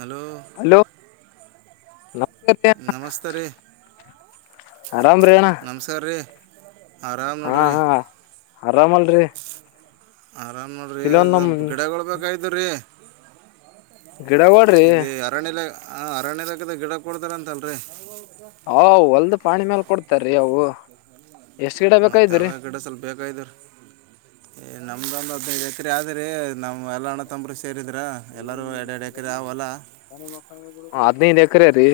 Hello hello ನಮಸ್ಕಾರ ರೀ ನಮಸ್ತೆರೀ ಆರಾಮ್ರೀ ಅಣ್ಣ ನಮಸ್ಕಾರ್ರೀ ಹಾ ಹಾ ಆರಾಮಲ್ರಿ ಆರಾಮ್ ನೋಡಿರಿ ಕೆಲವೊಂದ್ ನಮ್ ಸ್ವಲ್ಪ ಗಿಡಗಳು ಬೇಕಾಯ್ತುರೀ ಗಿಡಗಳ್ರಿ ಇಲ್ಲಿ ಅರಣ್ಯದ ಅರಣ್ಯ ಇಲಾಖೆ ಅಲ್ಲಿ ಗಿಡ ಕೊಡ್ತಾರಂತಲ್ರಿ ಹ ಹೊಲ್ದ ಪಾಣಿ ಮೇಲ್ ಕೊಡ್ತಾರ್ರಿ ಅವು ಎಷ್ಟ್ ಗಿಡ ಮತ್ತೆ ಬೇಕಾಗಿದ್ರಿ ಅವೇ ಗಿಡ ಸ್ವಲ್ಪ ಬೇಕದಾರಿ ಏ ನಮ್ದ ಒಂದು ನಾಕು ಐದು ಎಕ್ರೆ ಆದ್ರೆ ನಮ್ಮ ಎಲ್ಲಾ ಅಣ್ಣ ತಮ್ಮರು ಸೇರಿ ಸೇರಿದ್ರಾ ಎಲ್ಲರೂ ಎರಡ್ ಎರಡು ಎಕರೆ ಹೊಲ ಹದಿನೈದು ಎಕ್ರರೀ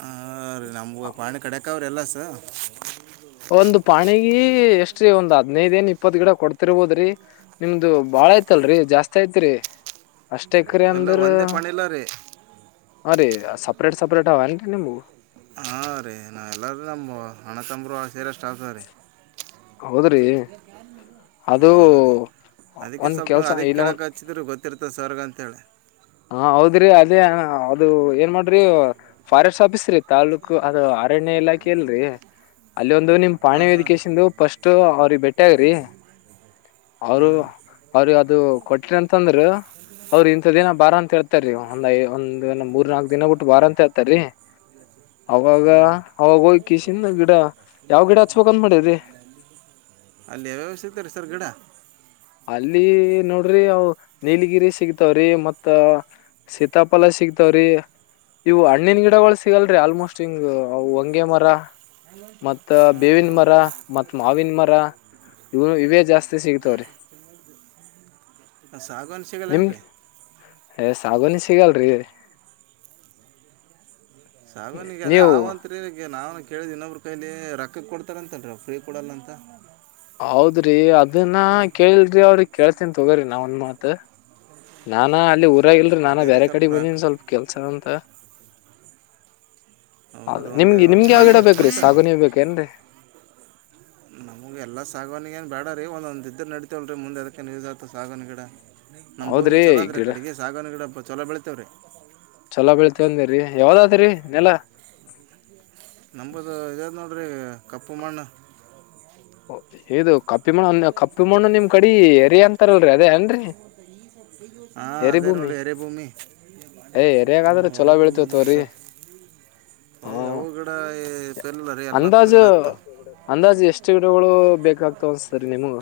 ಹಾ ನಮ್ಗೆ ಪಾಣಿ ಕಡಕ್ಕ ಅವ್ರ ಎಲ್ಲಸು ಈ ಎಷ್ಟ್ರೀ ಒಂದ್ ಹದಿನೈದು ಏನ್ ಇಪ್ಪತ್ ಗಿಡ ಕೊಡ್ತಿರ್ಬೋದ್ರಿ ನಿಮ್ದು ಬಾಳ ಐತಲ್ರಿ ಜಾಸ್ತಿ ಐತ್ರಿ ಅಷ್ಟ ಎಕರೆ ಎಲ್ಲ ಅಂದ್ರ ಒಂದೇ ಪಾಣಿ ಇಲ್ಲ ರೀ ಹಾ ರಿ ಸಪರೆೇಟ್ ಸಪರೆಟ್ ಅವಏನ್ರಿ ನಿಮವು ಹಾ ರೀ ನಾವ ಎಲ್ಲಾರೀ ನಮ್ಮ ಅಣ್ಣತಮ್ಮರು ಸೇರಿ ಅಷ್ಟು ಆತರೀ ಹೌದ್ರಿ ಅದು ಹಾರೀ ಅದಕ್ಕೆ ಒಂದ್ ಸ್ವಲ್ಪ ಕೆಲ್ಸ ಅದಿಕ್ಕೆ ಇಲ್ಲ ಕೆೇಳಕ್ ಹಚ್ಚಿದ್ರರು ಗೊತ್ತಿರ್ತ ಸರ್ ಗ ಅಂತ ಹೇಳಿ ಹ ಹೌದ್ರಿ ಅದೇ ಅದು ಏನ್ ಮಾಡ್ರಿ ಫಾರೆಸ್ಟ್ ಆಫೀಸ್ ರೀ ತಾಲ್ಲೂಕು ಅದು ಅರಣ್ಯ ಇಲಾಖೆ ಅಲ್ರಿ ಅಲ್ಲಿ ಒಂದು ನಿಮ್ ಪಾಣಿ ಹಾಂ ಹಾಂ ರೀ ವೆರಿಫಿಕೇಷನ್ ಫಸ್ಟ್ ಅವ್ರಿಗೆ ಭೇಟಿಯಾಗ್ರಿ ಅವರು ಹಾಂ ರೀ ಅವ್ರ ಅದು ಕೊಟ್ರಿ ಅಂತಂದ್ರ ಅವ್ರಇಂತ ದಿನ ಬಾರ ಅಂತ ಹೇಳ್ತಾರೀ ಒಂದ್ ಒಂದ ಮೂರ್ ನಾಲ್ಕ್ ದಿನ ಬಿಟ್ಟು ಬಾರ ಅಂತ ಹೇಳ್ತಾರೀ ಅವಾಗ ಹಾಂ ರೀ ಅವಾಗ ಹೋಗ್ಕ ಕಿಷಿಕೊಂಡು ಗಿಡ ಯಾವ ಗಿಡ ಹಚ್ಚ ಬೇಕೆಂದು ಮಾಡಿರಿ ಅಲ್ಲಿ ಯಾವ್ಯಾವ ಸಿಗ್ತದಿ ಸರ್ ಗಿಡ ಅಲ್ಲಿ ನೋಡ್ರಿ ಅವು ನೀಲಗಿರಿ ಸಿಗ್ತಾವ್ರಿ ಮತ್ತ ಸೀತಾಫಲ ಸಿಗ್ತಾವ್ರಿ ಇವು ಹಣ್ಣನ್ ಗಿಡಗಳು ಸಿಗಲ್ರಿ ಆಲ್ಮೋಸ್ಟ್ ಹಿಂಗ್ ವಂಗೆಮರ ಮತ್ತ ಹಾಂ ಬೇವಿನ ಹಾಂ ಮರ ಹಾಂ ಮತ್ ಮಾವಿನ ಮರ ಇವನು ಇವೇ ಜಾಸ್ತಿ ಸಿಗ್ತವ್ರೀ ಸಾಗೊನ್ ನಿಮ್ ಸಿಗಲ್ಲಾನೆರಿ ಏ ಸಾಗೋಣಿ ಸಿಗಲ್ರಿ ಸಾಗೋಣಿ ಅದೇ ನೀವು ಅವಂತ್ರಿ ಈಗ ನಾವು ಕೇಳಿದ್ ಇನ್ನೊಬ್ರು ಕೈಲಿ ರೊಕ್ಕಕ್ ಕೊಡ್ತಾರಂತಲ್ರಿ ಫ್ರೀ ಕೊಡಲ್ಲ ಅಂತ ಹೌದ್ರಿ ಅದನ್ನ ಕೇಳಲ್ರಿ ಅವ್ರಿ ಕೇಳ್ತನ್ ತಗೋರಿ ನಾವ ಒಂದ್ ಮಾತ್ ನಾನ ಅಲ್ಲಿ ಊರಾಗಿಲ್ರರಿ ನಾನ ಅದೇ ರೀ ಬೇರೆ ಸ್ವಲ್ಪ ಕಡೆ ರೊಕ್ಕ ಬಂದನಿ ಸ್ವಲ್ಪ ಕೆಲ್ಸ ಅಂತ ಹೌದು ಹೌದ ರೀ ಒಂದು ನಿಮ್ಗೆ ಒಂದು ನಿಮ್ಗೆ ಯಾವ ಗಿಡ ಪ್ರಾಣಿಗೆ ಎಷ್ಟು ಬೇಕ್ರೀ ಕೊಡ್ತಾರೆ ಸಾಗುಣಿ ಬೇಕೇನ್ರಿ ನಮಗೆ ಎಲ್ಲಾ ಸಾಗೋಣಿ ಏನ್ ಬೇಡರೀ ಒಂದ ಒಂದ ಇದ್ರರು ನಡಿತೀವಲ್ರೀ ಮುಂದೆ ಅದಕ್ಕೆ ಯೂಸ್ ಆತವ ಸಾಗೋಣಿ ಗಿಡ ನಮ್ಮ ಭೂಮಿ ಹೌದ್ರಿ ಚೊಲೋ ಆದ್ರೆ ಗಿಡ ಕಡೆಗೆ ಸಾಗೋಣಿ ಗಿಡ ಚೊಲೋ ಬೆಳತೇವರೀ ಚಲೋ ಬಬೆಳಿತಾಅಂದಿರಿ ಯಾವ್ದತ್ರಿ ನೆಲ ನಂಬದು ಇದ್ಯಾವ್ ನೋಡ್ರಿ ಕಪ್ಪು ಮಣ್ಣು ಇದು ಕಪ್ಪು ಕಪ್ಪಿಮಣ್ಣ ಕಪ್ಪಿ ಮಣ್ಣು ನಿಮ್ ಕಡಿ ಎರಿ ಅಂತಾರಲ್ರರಿ ಅದೇ ಆನ್ರರಿ ಹಾಂ ಎರಿ ಅದೇ ಭೂಮಿ ನೋಡಿ ಎರೆಭೂಮಿ ಯ ಹ್ಞೂ ಎರೆಯಾಗಾದ್ರೆ ಚೊಲೋ ಎರೆಭೂಮಿ ಬೆಳಿತೇವ ಅದು ನೋಡಿ ತೋಕೋರಿ ಸರ್ ಏ ಅವು ಗಿಡ ಸರಿಲಿಲ್ಲ ರೀ ಎಲ್ಲಪ್ಪ ಗಿಡ ಇತ್ತಾವ ಬೇಕಾಗ್ತಾವ್ತ ಸರಿ ನಿಮ್ಗೆ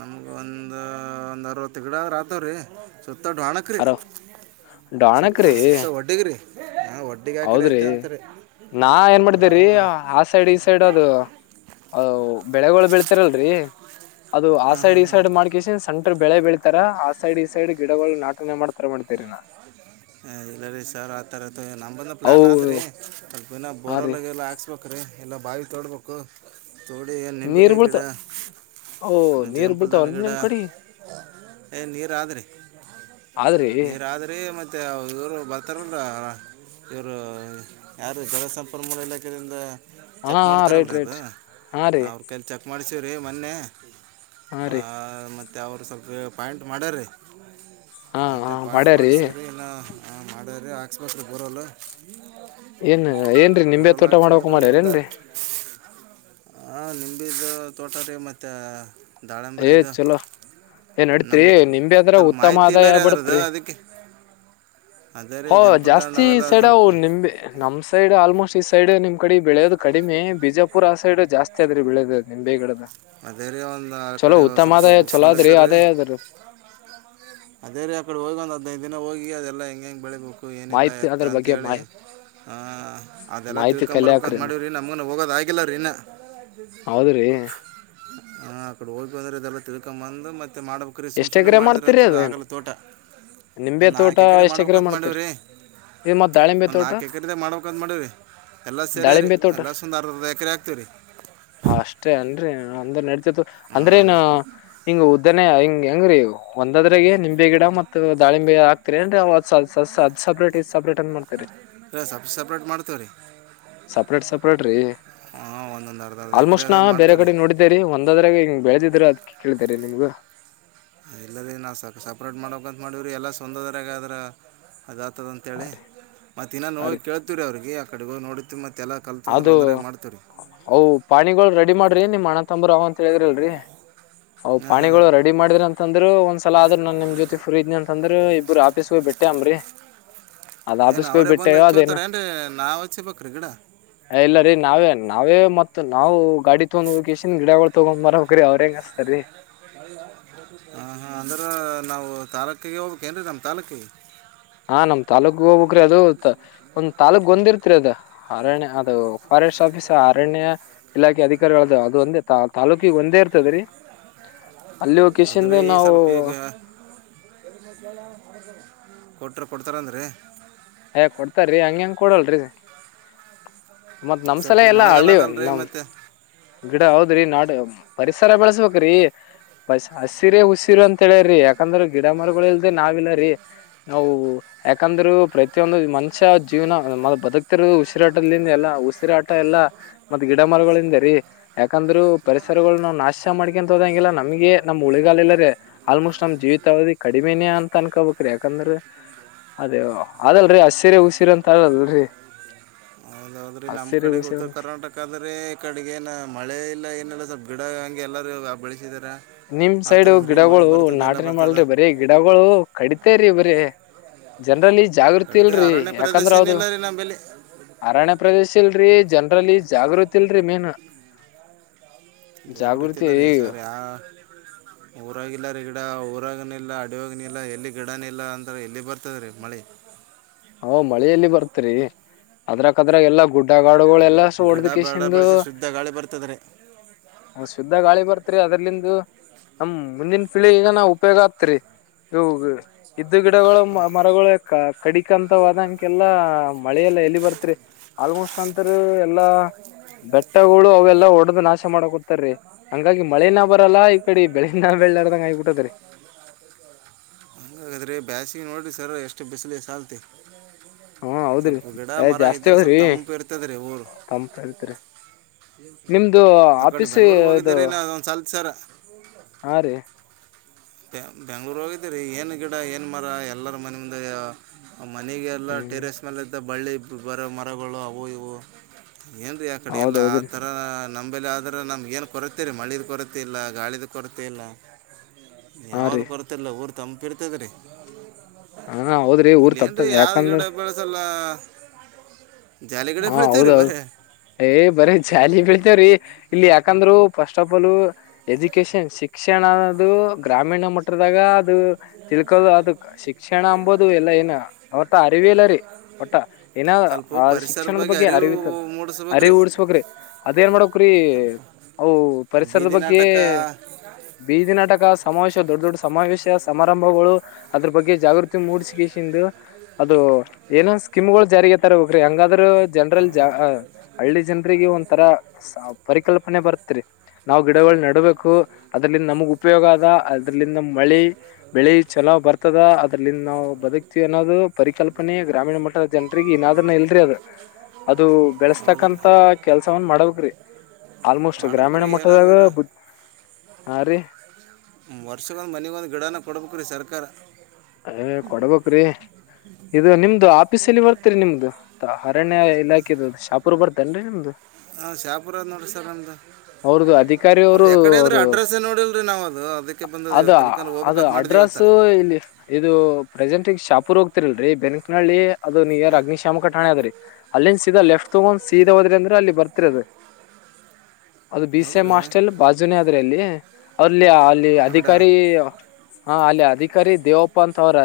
ನಮ್ಗ ಒಂದ ಒಂದು ಅರವತ್ತು ಗಿಡ ಆದ್ರೆ ಆತವ್ರೀ ಸುತ್ತಾ [unintelligible] ಅರ ಸುತ್ತ ಡಾಣಕ್ರೀ ಸುತ್ತ ಒಟ್ಟಿಗ್ರಿ ಹೌದ್ರಿ ನಾ ಏನ್ ಮಾಡ್ದೇರಿ ಆ ಸೈಡ್ ಈ ಸೈಡ್ ಅದು. ಅ ಬೆಳೆಗಳು ಬೆೀಳ್ತಿರಲ್ರರಿ ಅದು ಆ ಹಾಂ ಸೈಡ್ ಹಾಂ ಈ ಹಾಂ ಸೈಡ್ ಮಾಡ್ಕಸ ಸ್ಣ. ಬೆಳೆ ಬೆಳೀತಾರ ಆ ಸೈಡ್ ಈ ಸೈಡ್ ಗಿಡಗಳು ನಾಟನೆ ಮಾಡ್ತಾರ ಮಾಡ್ತೀವರಿ ನಾ. ಹ ಎಲ್ಲರ ಸಾರ ಆ ತರ. ಮತ್ತು ನಮ್ಮ ಬಂದು ಪ್ಲ್ಯಾನ್ ಅವು ಆದ್ರರಿ ಸ್ವಲ್ಪ ದಿನ ಹಾ ರೀ ಬೋರೊಲಗೆಲ್ಲ ಹಾಕ್ಸ್ಬೇಕು್ರೀ. ಎಲ್ಲ ಬಾವಿ ತೋಡಬೇಕು ತೋಡಿ ಎಲ್ಲಿ ನೀರ್ ನಿಂಬಿಕಾಯಿ ಬೀಳ್ತ ಗಿಡ. ಓ ನೀರ್ ಜಂಪಲ್ದಾಣ ಬೀಳ್ತಾವನ್ರಿ ಗಿಡ ನಿಮ್ ಕಡಿ ಏ ನೀರು ಆದ್ರರಿ. ಆದ್ರಿ ನೀರ್ರಿ ಮತ್ತೆ ಇವರು ಬರ್ತಾರಲ್. ಇವರು ಯಾರು ಜಲಸಂಪನ್ಮೂಲ ಇಲಾಖೆಯಿಂದ. ಹಾ ಚೆಕ್ ಹಾ ರೈಟ್ ಮಾಡ್ತಾರಲ್ರಿ ಅದು ರೈಟ್ ಹಾ ರೀ ಅವ್ರ ಕೈಲ್ಲಿ ಚೆಕ್ ಮಾಡ್ಿಸೀವ್ರೀ ಮೊನ್ನೆ. ಹಾ ರೀ ಮತ್ತೆ ಅವರು ಸ್ವಲ್ಪ ಪಾಯಿಂಟ್ ಮಾಡ್ಯ ರೀ. ಹಾ ಹಾ ಮಾಡ. ಮಾಡ್ಿಸವ್ರಿ ಇನ್ನು ಮಾಡ್ಯ್ರಿ ಹಾಕ್ಸ್ಬೇಕ್ರೆ ಬರಲ್ಲ. ಏನ್ ಏನ್ರರಿ ನಿಂಬೆ ತೋಟ ಮಾಡಕ ಮಾಡ್ಯಾರ ಏನ್ರರಿ. ಹ ನಿಂಬಿದ್ದ ತೋಟ ರ ಮತ್ತೆ. ಏ್ ಚಲೋ ಏ ನಡತ್ರಿ ನಮಗೆ ನಿಂಬೆದ್ರ ಸ್ವಲ್ಪ ಉತ್ತಮ ಮಾಹಿತಿ ಇಲ್ಲ ಆದಾಯ ರೀ ಅದ್ರದ್ದು ಬಡತ್ರಿ. ಅದಕ್ಕೆ ಅದೇ ರೀ ಹ ಜಂಪಲ್ ದಾಂಡ್ ಜಾಸ್ತಿ ಅವೆಲ್ಲ ಸೈಡ್ ಸ್ವಲ್ಪ ನಿಂಬೆ ನಮ್ ಸೈಡ್. ಆಲ್ಮೋಸ್ಟ್ ಈ ಸೈಡ್ ನಿಮ್ ಕಡೆ ಬೆಳೆಯೋ್ ಕಡಿಮೆ ಬಿಜಾಪುರ್ ಆ ಸೈಡ್ ಜಾಸ್ತಿ ಆದ್ರಿ ಬೆಳೆದ ನಿಮ್ೇ ಗಡದ. ಅದೇರ ಒಂದು. ಆ ಚಲೋ ಕಡೆ ಒಂದು ಉತ್ತಮ ಸ್ವಲ್ಪ ಅದೇ ಒಬ್ರು ಚಲೋ ಫೋನ್ ಆದ್ರಿ ಇದ್ದರ್ರಿ ಅದೇ ಅದ್ರ. ಅದೇ ರೀ ಆಕಡೆ ಹೋಗಿ ಒಂದ ಹದ್ಿನೈದು ದಿನ ಹೋಗಿ ಅದೆಲ್ಲ ಹೆಂ ಹೆಂಗ್ ಬೆಳೆದು. ಅಕ್ಕು ಏನಿಲ್ಲ ಮಾಹಿತಿ ಎತ್ತ ಅದ್ರ ಬಗ್ಗೆ ಅಂತೇಳಿ. ಮಾಹಿತಿ ಹ ಅದೆಲ್ಲಾ ಮಾಹಿತಿ ತಿಳ್ಕೊ್ ಕಲೆ ಬರ್ಬೇಕಂತ ಹಾಕ್ರಿ ಮಾಡವ್ರಿ ನಮ್ಗನ್ ಹೋಗೋದ ಆಗಿಲ್ಲ ರೀ ಇನ್ನು. ಹೌದ್ರಿ ಹಾ ಅ ಕಡೆ ಹೋಗಿಂದ್ರೆ ಇದೆಲ್ಲ ತಿಳ್ಕೊಂಬಂದ ಮತ್ತೆ. ಮ ಮಾಡ್ಬೇಕು್ರೀ ಸುಮ್ ಎಷ್ಟ್ ಸುನೆ ಎಕರೆ ಮಾಡಿದ್ರ ಮಾಡ್ತೀರಿ ಅಂತ ಅದೇನ್ ಆಗಲ್ಲ ತೋಟ. ನಿಂಬೆ ಒಂದು ತೋಟ ನಾಲ್ಕು ಎಷ್ಟ ಎಕರೆ ಮಾಡ್ಬೇಕಂತ ಮಾಡೀವಿ ಮಾಡ್ತರಿ. ರೀ ಒಂದು ನಾಕೇಕ್ಕರೆ ಮಾಡಬೇಕು ಅಂತ್ ಮಾಡಿದೆ. ಎಲ್ಲಾ ಸೇರಿ ರೀ ದಾಳಿಂಬೆ ತೋಟ ಎಲ್ಲಾ ಸುಂದರ ದ ಎಕರಿ ಆಾಕ್ತೇವ್ರೀ. ಅಷ್ಟೇ ಅನ್ರಿ ಅಂದ್ರ ನಡತತ್ತು ಅಂದ್ರೇನ್ ಹಿಂಗ ಉದ್ದನೇ ಹಿಂಗ. ಹೆಂಗ್ರೀ ಒಂದದ್ರಾಗ ನಿಂಬೆ ಗಿಡ ಮತ್ತುತ್ ದಾಳಿಂಬೆ ಹಾತೀರಿ ಅನ್್ರರಿ. ಸಪ್ರೇಟ್ ಸಪ್ರೇಟ್ ಅನ್ ಮಾಡ್ತರಿ. ಇಲ್ಲ ಸಪ್ ಸಪ್ರೇಟ್ ಮಾಡ್ತೀವಿ ರೀ ಸಪ್ರೇಟ್ ಸಪ್ರೇಟ್ ರೀ. ಹಾಂ ಒಂದೊಂದು ಅರ್ಧ ಅರ್ಧ ಎಕರೆ ಆಲ್ಮೋಸ್ಟ್ ನಾ ಅದಾಗ ಬೇರೆ ಮಾಡ್ತೀವಿ ಕಡೆ ರೀ ನೋಡಿದ್ದೇರಿ ಒಂದಾದ್ರಾಗ ಹಿ್ ಬೆಳೆದಿದ್ರರು ಅದ್ ಕೇಳ. ಸರಿ ನಿಮ್ಗ. ಎಲ್ಲರಿ ನಾವು ಸಕ ಸಪ್ರೇಟ್ ಮಾಡೋಕಂತ ಮಾಡೀವ್ರಿ ಎಲ್ಲ ಸ್ವಂದದ್ರಾಗ ಅದ್ರೆಮಲ್. ಅದ ಆತದ ಹಾ ಅಂತೇಳಿ ರೀ ಮತ್ತುೆ ಇನ್ನಾನು ಹಾ ಹೋಗಿ ರೀ ಕೇಳ್ತೀವಿ ರ ಅವ್ರಿಗೆ ಆ ಕಡೆ ಹೋಗಿ ನೋಡತೀವಿ ಮತ್ತ. ಅದು ಅವು ಪಾಣಿಗಳು ರೆಡಿ ಮಾಡ್ರಿ ನಿಮ್ಮ್ ಅಣ್ಣ ತಂಬ್ರ ಅವಂತ. ತಿಳಿದ್ರಲ್ರಿ. ಹ್ ಹಾಂ ಹಾಂ ಪಾಣಿಗಳು ರೆಡಿ ಮಾಡಿದ್ರ ಅಂದ್ರ ಒಂದ್ಸಲ ಆದ್ರ ನಾನ್ ನಿಮ್ ಜೊತೆ ಫ್ರೀ್ನಿ ಅಂತಂದ್ರೆ. ಇಬ್ಬರು ಆಫೀಸ್ಗೆ ಬಿಟ್ಟೆ ಅಮ್ರಿ. ಏನು ಅವರೇ ಬಂದು್ ಹಚ್ೋತಾರ ಏನ್ೀ ನಾವುಚ್ಚೇ ಪಕ್ಕ್ರ ಗಿಡ. ಇಲ್ಲ ರೀ ನಾವೇ ನಾವೇ ಮತ್ ನಾವು ಗಾಡಿ ತಗೊಂಡ್ ಹಕೇಶನ್ ಗಿಡಗಳು ತೊಗೊಂಡ್ ಬರಕ್ರೀ ಅವ್ರ ಹೆಂಗ ಅಸ್ೇ. ಅರಿ. ಹ ಹಾ ಅಂದ್ರ ನಾವು ತಾಲೂಕಿಗೆ ಹೋಗ್ಬೇಕೇನ್ೀ ನಮ ತಾಲೂಕಿಗೆ. ಹಾ ಒಂದ್ ತಾಾಲೂಕ್ ಗಂದ್ಿರ್ತರಿ ಅದು ಅರಣ್ಯ ಅದು ಫಾರೆಸ್ಟ್ ಆಫೀಸ್ ಅರಣ್ಯ ಇಲಾಖೆ ಅಧಿಕಾರಿಗಳದು ಅದು. ಒಂದೇ ತಾಾಲೂಕಿಗೆ ಒಂದೇ ಇರ್ತದ ರೀ. ಆದ್ರೆ ಈಗ ಸ್ವಲ್ಪ ಈಗ. ಕೊಟ್ಟರು ಕೊಡ್ತಾರಂದೀ. ಹಯ ಕೊಡ್ತಾರೀ ಹಂಗ ಹೆಂಗ ಕೊಡಲ್ರರಿ. ಮತ್ತ್ ಸ್ವಲ್ಪ ನಮ್ಸಲ ಈಗ ಎಲ್ಲಾ ಮಳೆಗಾಲ ಹಳ್ಳಿವೇ ಅದಲ್ಲ ರೀ ನಮ್. ಮತ್ತು ಗಿಡ ಹೌದ್ರಿ ನಾಡ್ ಪರಿಸರ ಬೆಳೆಸ್ಬೇಕ್ರಿ ಬಸ್ ಹಸಿರೇ ಉಸಿರು ಅಂತ ಹೇಳೇರಿ ಯಾಕಂದ್ರ ಗಿಡ ಮರಗಳ ಇಲ್ದೆೇ ನಾವ್ ಇಲ್ಲರೀ ನಾವು ಯಾಕಂದ್ರರು ಪ್ರತಿಯೊಂದು ಮನುಷ್ಯ ಜೀವನ ಬದುಕ್ತಿರೋ ಉಸಿರಾಟದಿಂದ ಎಲ್ಲ ಉಸಿರಾಟ ಎಲ್ಲಾ ಮತ್ತ ಗಿಡ ಮರಗಳಿಂದ ರೀ ಯಾಕಂದ್ರು ಪರಿಸರಗಳ ನಾವವು ನಾಶ ಮಾಡ್ಕೊಂತ ಹೋದಂಗಿಲ್ಲಾ ನಮ್ಗೆ ನಮ್ ಉಳಿಗಾಲಲ್ಲ ರೇ ಆಲ್ಮೋಸ್ಟ್ ನಮ್ ಜೀವಿತ ಅವಧಿ ಕಡಿಮೆನೇ ಅಂತ ಅನ್ಕೋಬಬೇಕ್ರಿ ಯಾಕಂದ್ರ ಅದೇ ಅದಲ್ರರಿ ಹಸಿರಿ ಉಸಿರಿ ಅಂತಲ್ಲ್ರರಿ ಆದ್ರೆ ನಮ್ ಕಡೆ ಉತ್ತರ ಕರ್ನಾಟಕ ಆದ್ರೆ ಈ ಕಡೆಗನ ಮಳೆ ಇಲ್ಲ ಏನಲ್ಲ ಸ್ವಲ್ಪ್ ಗಿಡ ಹಂಗೆ ಎಲ್ಲಾರೂ ಬಳಸಿದಾರ ನಿಮ್ ಸೈಡು ಗಿಡಗಳು ನಾಟನೆ ಬರ್ತದ ಮಾಡಲ್ರಿ ಬರೀ ಗಿಡಗಳು ಕಡ ರಿ ಬ್ರೀ ಜನರಲಿ ಜಾಗೃತಿ ಕಡಿತ ಇಲ್ರರಿ ಅರಣ್ಯ ಪ್ರದೇಶ ಯಾಕಂದ್ರ ಹೌದು ಏನಿಲ್ಲ ರೀ ನಮ್ಮಲ್ಲಿ ಅರಣ್ಯ ಪ್ರದೇಶ ಇಲ್ರರಿ ಜನ್ ಅ್ರಲ್ಲಿ ಜಾಗೃತಿ ಇಲ್ರರಿ ಮೇನ್ ಜಾಗೃತಿ ಇಲ್ಲ ರೀ ಸರ್ ಯ ಊರಾಗಿಲ್ಲ ರೀ ಗಿಡ ಊರಾಗನ ಇಲ್ಲ ಅಡಿಯಾಗನ ಇಲ್ಲ ಎಲ್ಲಿ ಗಿಡನ ಇಲ್ಲ ಅಂತ್ರ ಎಲ್ಲಿ ಬರ್ತದ ರೀ ಮಳಿ ಹ ಮಳೆಯಲ್ಲಿ ಬರ್ತ್ರಿ ಅದ್ರಕ್ಕದ್ರ ಎಲ್ಲಾ ಗುಡ್ಡಗಾಡು ಗಿಡ ಬೇಡ ಬಳಸಿ ಶುದ್ಧ ಗಾಳಿ ಬರ್ತದ ಶುದ್ಧ ಗಾಳಿ ಬರ್ತ್ರಿ ಅದ್ರಲ್ಲಿಂದು ಹ ಮುಂದಿನ ಳಿ ಈಗ ನಾವ ಉಪಯೋಗ ಆತ್ರಿ ಇ ಇದ್ದು ಗಿಡಗಳು ಮ ಮರಗಳು ಕಡಿಕಂತವಾದಂಕಲ್ಲಾ ಮಳೆಲ್ಲ ಎಲ್ಲಿ ಬರ್ತ್ರಿ ಆಲ್ಮೋಸ್ಟ್ ಅಂತರ ಎಲ್ಲಾ ಬೆಟ್ಟಗಳು ಅವೆಲ್ಲಾ ಒಡೆದ ನಾಶ ಮಾಡಕ ಕೊಡ್ತಾರೀ ಹಂಗಾಗಿ ಮಳೆನ ಬರಲ್ಲ ಈ ಕಡೆ ಬೆಳಿನ ವಳ್ಳಡ್ದಂಗಾಯ ಕೂಟ್ಟತರೆ ಹಾಗಾದ್ರೆ ಬ್ಯಾಸಿಗೆ ನೋಡ್ರಿ ಸರ್ ಎಷ್ಟು ಬಿಸಿಲ ಸಲ್ತೆ ಹಾ ಹೌದ್ರಿ ಅ ಜಾಸ್ತಿ ಸ್ವಲ್ಪ ಹದ್ರಿ ತಂಪು ಇರ್ತದೆ ರೀ ಊರು ತಂಪ ಇತ್ರಿ ಆ ಕಡೆ ಬೆಂಗ್ಳೂರ್ಗ್ ಇದು ಹೋಗಿದ್ದೀರಿ ನೊಂದ್ ಸಲ್ತ್ ಸರ ಹಾ ರೀ ಬೆ ಬೆಂಗ್ಳೂರು ಹೋಗಿದ್ದೀರಿ ಏನ್ ಗಿಡ ಏನ್ ಮರ ಎಲ್ಲರ ಮನೆ ಮುದ ಮನೆಗೆಲ್ಲ ಹ್ಮ್ ಟೆರೆಸ್ ಮೇಲೆದ್ದ ಬಳ್ಳಿ ಬರೋ ಮರಗಳು ಅವು ಇವು ಏನ್ರರಿ ಆ ಕಡೆ ಎಲ್ಲಾ ಆ ಹೌದೌದ್ರಿ ತರ ನಂಬಲ್ಲಿ ಆದ್ರ ನಮ್ಗೆ ಏನ್ ಕೊರತೆ ರೀ ಮಳಿದ ಕೊರತೆ ಇಲ್ಲ ಗಾಳಿದ ಕೊರತೆ ಇಲ್ಲ ಹಾ ರೀ ಯಾವ್ದೂ ಕೊರತಲ್ಲ ಊರು ತಂಪಿರ್ತದ ರೀ ಹಾ ಹೌದ್ರಿ ಊರ್ ಇಲ್ಲ ಏನ್ರಿ ತಪ್ತದ ಯಾವ್ದ ಯಾಕಂದ್ರ ಗಿಡ ಬೆಳೆಸಲ್ಲ ಜಾಲಿ ಗಿಡ ಹಾ ಬೆಳಿತೀವಿ ರೀ ಹೌದೌದು ಬರೀ ಏ ಬರೀ ಜಾಲಿ ಬೆಳತೇವ್ರಿ ಇಲ್ಲಿ ಯಾಕಂದ್ರು ಫಸ್ಟ್ ಆಫ್ ಆಲ್ ಎಜುಕೇಶನ್ ಶಿಕ್ಷಣ ಅದು ಗ್ರಾಮೀಣ ಮಟ್ಟದಾಗ ಅದು ತಿಳ್ಕೋದು ಅದು ಶಿಕ್ಷಣ ಅಂಬೋುದು ಎಲ್ಲ ಏನು ಹೊಟ ಅರಿವಿ ಇಲ್ಲ ರೀ ಒಟ್ಟ ಇನ ಸ್ವಲ್ಪ ಆ ಶಿಕ್ಷಣ ಪರಿಸರದ ಬಗ್ಗೆ ಅರಿವು ಅರಿವಿ ಇತ್ತದ ಮೂಡಿಸ್ಬೇಕ್ರಿ ಅರಿವು ಸ್ವಲ್ಪ ಡ್ಸ್ಬಕ್ರಿ ಅದೇಏನ್ ಮಾಡಕ್ರೀ ಅ ಸ್ವಲ್ಪ ಪರಿಸರದ ಬೀದಿ ಬಗ್ಗೆ ನಾಟಕ ಬೀದಿ ನಾಟಕ ಸಮಾವೇಶ ದೊಡ್ಡ ದೊಡ್ಡ ಸಮಾವೇಶ ಸಮಾರಂಭಗಳು ಅದ್ರ ಬಗ್ಗೆ ಜಾಗೃತಿ ಮೂಡಿಸಿಕಂದು ಅದು ಏನೋನ್ ಸ್ಕಮ್ಗಳು ಜಾರಿಯತ ಹೋಗ್ರಿ ಹಂಗಾದ್ರ ಜನರಲ್ಲಿ ಹಳ್ಳಿ ಜನರಿಗೆ ಒರ ಪರಿಕಲ್ ನೆ ಬರ್ತ್ರಿ ನಾವು ಗಿಡಗಳು ನೆಡ್ಬೇಕು ಅದ್ರಲ್ಲಿ ನಮಗ್ ಉಪಯೋಗ ಆದ ಅದ್ರಲಂದ ಮಳೆ ಬೆಳಿ ಚೆನ್ನ್ ಬರ್ತದ ಅದ್ರಲಂದ ನಾವು ಬದುಕ್ತೀವಿ ಅನ್ನೋದು ಪರಿಕಲ್ಪನೆ ಗ್ರಾಮೀಣ ಮಟ್ಟದ ಜನ್ರಿಗೆ ಏದದ್ರನ್ನ ಇಲ್ರಿ ಅದು ಅದು ಹೌದು ರೀ ಬೆಳೆಸ್ತಕಂತ ಕೆಲ್ಸವನ್ ಮಾಡಬ್ರಿ ಆಲ್ಮೋಸ್ಟ್ ಗ್ರಾಮೀಣ ಮಾಡ್ಬೇಕ್ರಿ ಮಟ್ಟದಾಗ ಹಾ ರೀ ವರ್ಷಗಳೊಂದು ಮನೆಗೊ ಒಂದು ಗಿಡನ ಕೊಡ್ಬೇಕುರೀ ಸರ್ಕಾರ ಏ ಕೊಡ್ಬೇಕಕ್ ಇದು ನಿಮ್ದು ಆ ಇಲಾಖೆದು ಶಾಪುರ್ ಬರ್ತೇನ್ರಿ ನಿಮ್ದು ಹ ಸಾಪುರ ನೋಡಿ ಸರ್ ನಮ್ದ ಅವ್ರದ್ದು ಅಧಿಕಾರಿ ಅದ್ ಅವರು ಎಕಡೆ ಆದ್ರೆ ಅವರು ಅಡ್ರೆಸ್ ನೋಡಿಲ್ರಿ ನಾವ್ ಅದು ಅದಕ್ಕೆ ಬಂದದ್ ಇವತ್ತ ಅದು ಅಡ್ರೆಸ್ಸು ಇಲ್ಲಿ ಇದು ಪ್ರೆಸೆಂಟ್ ಈ ಶಾಪೂರ್ ಹೋಗ್ತಿರಲ್ರರಿ ಬೆಂಕ್ನಳ್ಳಿ ಅದು ನಿಯರ್ ಅಗ್ನಿಶಾಮಕ ಠಾಣೆ ಅದ್ರರಿ ಅಲ್ಲಿಂದ ಸೀದಾ ಲೆಫ್ಟ್ ತಗೊಂಡ್ ಸೀದಾ ಹೋದ್ರಿ ಅಂದ್ರೆ ಅಲ್ಲಿ ಬರ್ತ್ ಅದ ಅದು ಬಿ ಸಿ ಹೌದು ಎಂ ರೀ ಹಸ್ಟೆಲ್ ಬಾಜುನೇ ಅದ್ರೆ ಅಲ್ಲಿ ಅಲ್ಲಿ ಅಲ್ಲಿ ಅಗಡ ಅಧಿಕಾರಿ ಹ ಅಲ್ಲಿ ಅಧಿಕಾರಿ ದೇವಪ್ಪ ಅಂತ ಅವ್ರ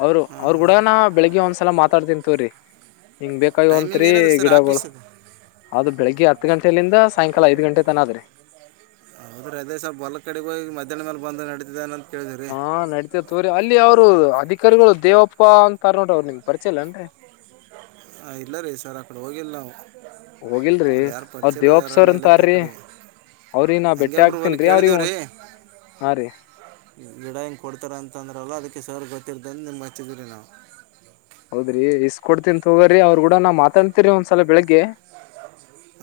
ಅವರು ಹಾಂ ಅವ್ರ ಹಾಂ ಕೂಡಾನ ಬೆಳಿಗ್ಗೆ ಒಂದ್ಸಲ ಮಾತಾಡ್ತೀನಿ ತಗೋರಿ ಹಿಂಗ್ ಬೇಕಾಗಿ ಟೈಮಿಂಗ್ ಒಂತ್ರಿ ಏನಾದ್ರಿ ಸರ್ ಗಿಡ ಬಳ ಆಫೀಸ್ ಅದು ಅದು ಬೆಳಗ್ಗೆ ಹತ್ತು ಗಂಟೆ ಯಲ್ಲಿಂದ ಸಾಯಂಕಾಲ ಐದು ಗಂಟೆ ತನ ಆದ್ರೆ ಹೌದೆ ಅದೇ ಸ್ವಲ್ ಹೊಲ ಕಡೆಗ ಹೋಗಿ ಮಧ್ಯಾಹ್ನ ಮೇಲೆ ಬಂದು ನಡೀದ್ದಿದೆನ ಹಾ ನಡತೇ ತೋರಿ ಅಲ್ಲಿ ಅವ್ರು ಅದಿ ಚಕ್ಕರ್ಗಳು ದೇವಪ್ಪಾ ಅಂತಾರ್ ನೋಡ ಅವ್ರು ನಿಮ್ ಪರಿಚಯ ಇಲ್ಲೇನ್ರಿ ಹ ಇಲ್ಲ ರೀ ಸರ್ ಅಕಡೆ ಹೋಗಿಲ್ಲ ನಾವು ಹೋಗಿಲ್ರಿ ಅಲ್ಲಿ ಯಾರು ಅವ್ರ ಪರಿಚಯ ಇಲ್ಲ ದೇವಾಪ್ಪ ಸಾರ್ ಅರಣ್ಯ ಅವ್ರಂತ ಇಲಾಖೆ ಆರ್ರಿ ಕಡೆಗೆ ಅವ್ರಿ ನಾ ಹಂಗೆ ಬೆಟ್ಟೆ ಒಬ್ರು ಅಲ್ಲಿ ಆಗ್ತನ್ ರೀ ಅವ್ರಿ ಕೇಳಿದೀವಿ ಹಾ ರೀ ಗಿಡ ಹಿಂಗ ಕೊಡ್ತಾರ ಅಂತಂದ್ರಲ್ಲ ಅದಕ್ಕೆ ಸರ್ ಗೊತ್ತಿರನ್ ನಿಮ್ ಹಚ್ಚಿದರಿ ನಾವು ಹೌದ್ರಿ ಇಸ್ ಕೊಡ್ತೀನ್ತಗ್ರಿ ಅವ್ರರು ಕೂಡ ನಾ ಮಾತಾಡ್ತಿನಿ ಒಂದ್ಸಲ ಬೆಳಿಗ್ಗೆ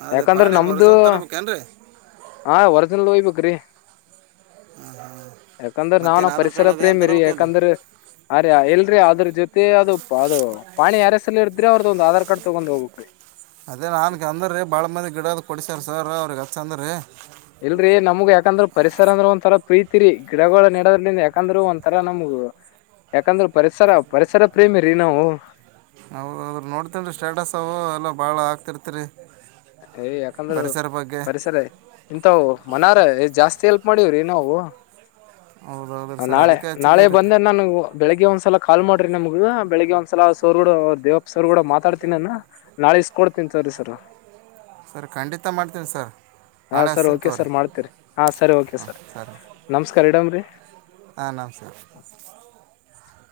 ಅದೇ ಯಾಕಂದ್ರೆ ಪಾಣಿ ಏನು ನಮ್ದು ಒರಿಜಿನಲ್ ತರಬೇಕೇನ್ರಿ ಹ ವರ್ಜನ್ಲ್ ಹಯ್ಬೇಕ್ರಿ ಹಾಂ ಹಾಂ [inaudible] ಯಾಕಂದ್ರ ನಾವ ಮತ್ತೇನು ಆಧಾರ್ ಪರಿಸರ ಕಾರ್ಡ್ ಅದೇನು ಪ್ರೇಮಿ ರೀ ತರಬೇಕೇನು ಯಾಕಂದ್ರ ಆ ಎಲ್ರಿ ಅದ್ರ ಜೊತೆ ಅದು ಅದು ಪಾಣಿ ಯಾರ್ ಹೆಸರಲ್ಲಿ ಐತ್ರಿ ಅವ್ರದ ಒಂದು ಆಧಾರ್ ಕಾರ್ಡ್ ತಗೊಂಡ್ ಹೋಗಬೇಕ್ರಿ ಅದೇ ನನ್ಗೆ ಅಂದ್ರೀ ಬಾಳ ಮಂದಿ ಗಿಡದ ಕೊಡಸ್ಯಾರ ಸರ ಅವ್ರಗ್ ಹತ್ ಅಂದ್ರೀ ಇಲ್ರರಿ ನಮ್ಗ್ ಯಾಕಂದ್ರ ಪರಿಸರ ಅಂದ್ರ ಒಂಥರ ಪ್ರೀತಿ ರಿ ಗಿಡಗಳ ನೆೋದ್ರಿಂದ ಯಾಕಂದ್ರೂ ಒಂಂತರಾ ನಮ್ಗ್ ಯಾಕಂದ್ರೆ ಪರಿಸರ ಪರಿಸರ ಪ್ರೇಮಿ ರೀ ನಾವು ಹೌದದ್ರ ನೋಡ್ತೇನ್ ಸ್ಟೇಟಸ್ ಅವವು ಎಲ್ಲಾ ಬಾಳ ಆಗ್ತಿರ್ತಿರಿ ಏ ಯಾಕಂದ್ರೂ ಪರಿಸರ ಇಂತ ಮನಾರ್ ಜಾಸ್ತಿ ಅಲ್ ಮಾಡೀವ್ರಿ ನಾವು ಹೌದು ಹೌದು ಸರ್ ನಾಳೆ ಅದಕ್ಕೆ ನಾಳೆ ಹಚ್ಚಿದ್ದೀವಿ ರೀ ಬಂದೆ ನಾನು ಬೆಳಿಗ್ಗೆ ಒಂದ್ಸಲ ಕಾಲ್ ಮಾಡಿ ನಮಗ ಬೆಳಗ್ ಒಂದ್ಸಲ ಸೋಕೂಡ ದೇವಪ್ಪ ಸವರ್ ಕೂಡ ಮಾತಾಡ್ತಿನಿ ಅನ ನಾಳ ಇಷ್ಟು ಕೊಡ್ತೀನಿ ಸರಿ ಸಾರ್ ಸರ್ ಖಂಡಿತ ಮಾಡ್ತೀನಿ ಸರ್ ಹಾ ನಾಳೆ ಸರ್ ಹಚ್ತೀನಿ ಓಕೆ ತೋರಿ ಸರ್ ಮಾಡ್ತರಿ ಹಾ ಸರಿ ಓಕೆ ಹಾಂ ಸರ್ ನಮಸ್ಕಾರಾರ್ ಇಡಮ್ರರಿ ಆ ನಮಸ್ಕಾರ [inaudible]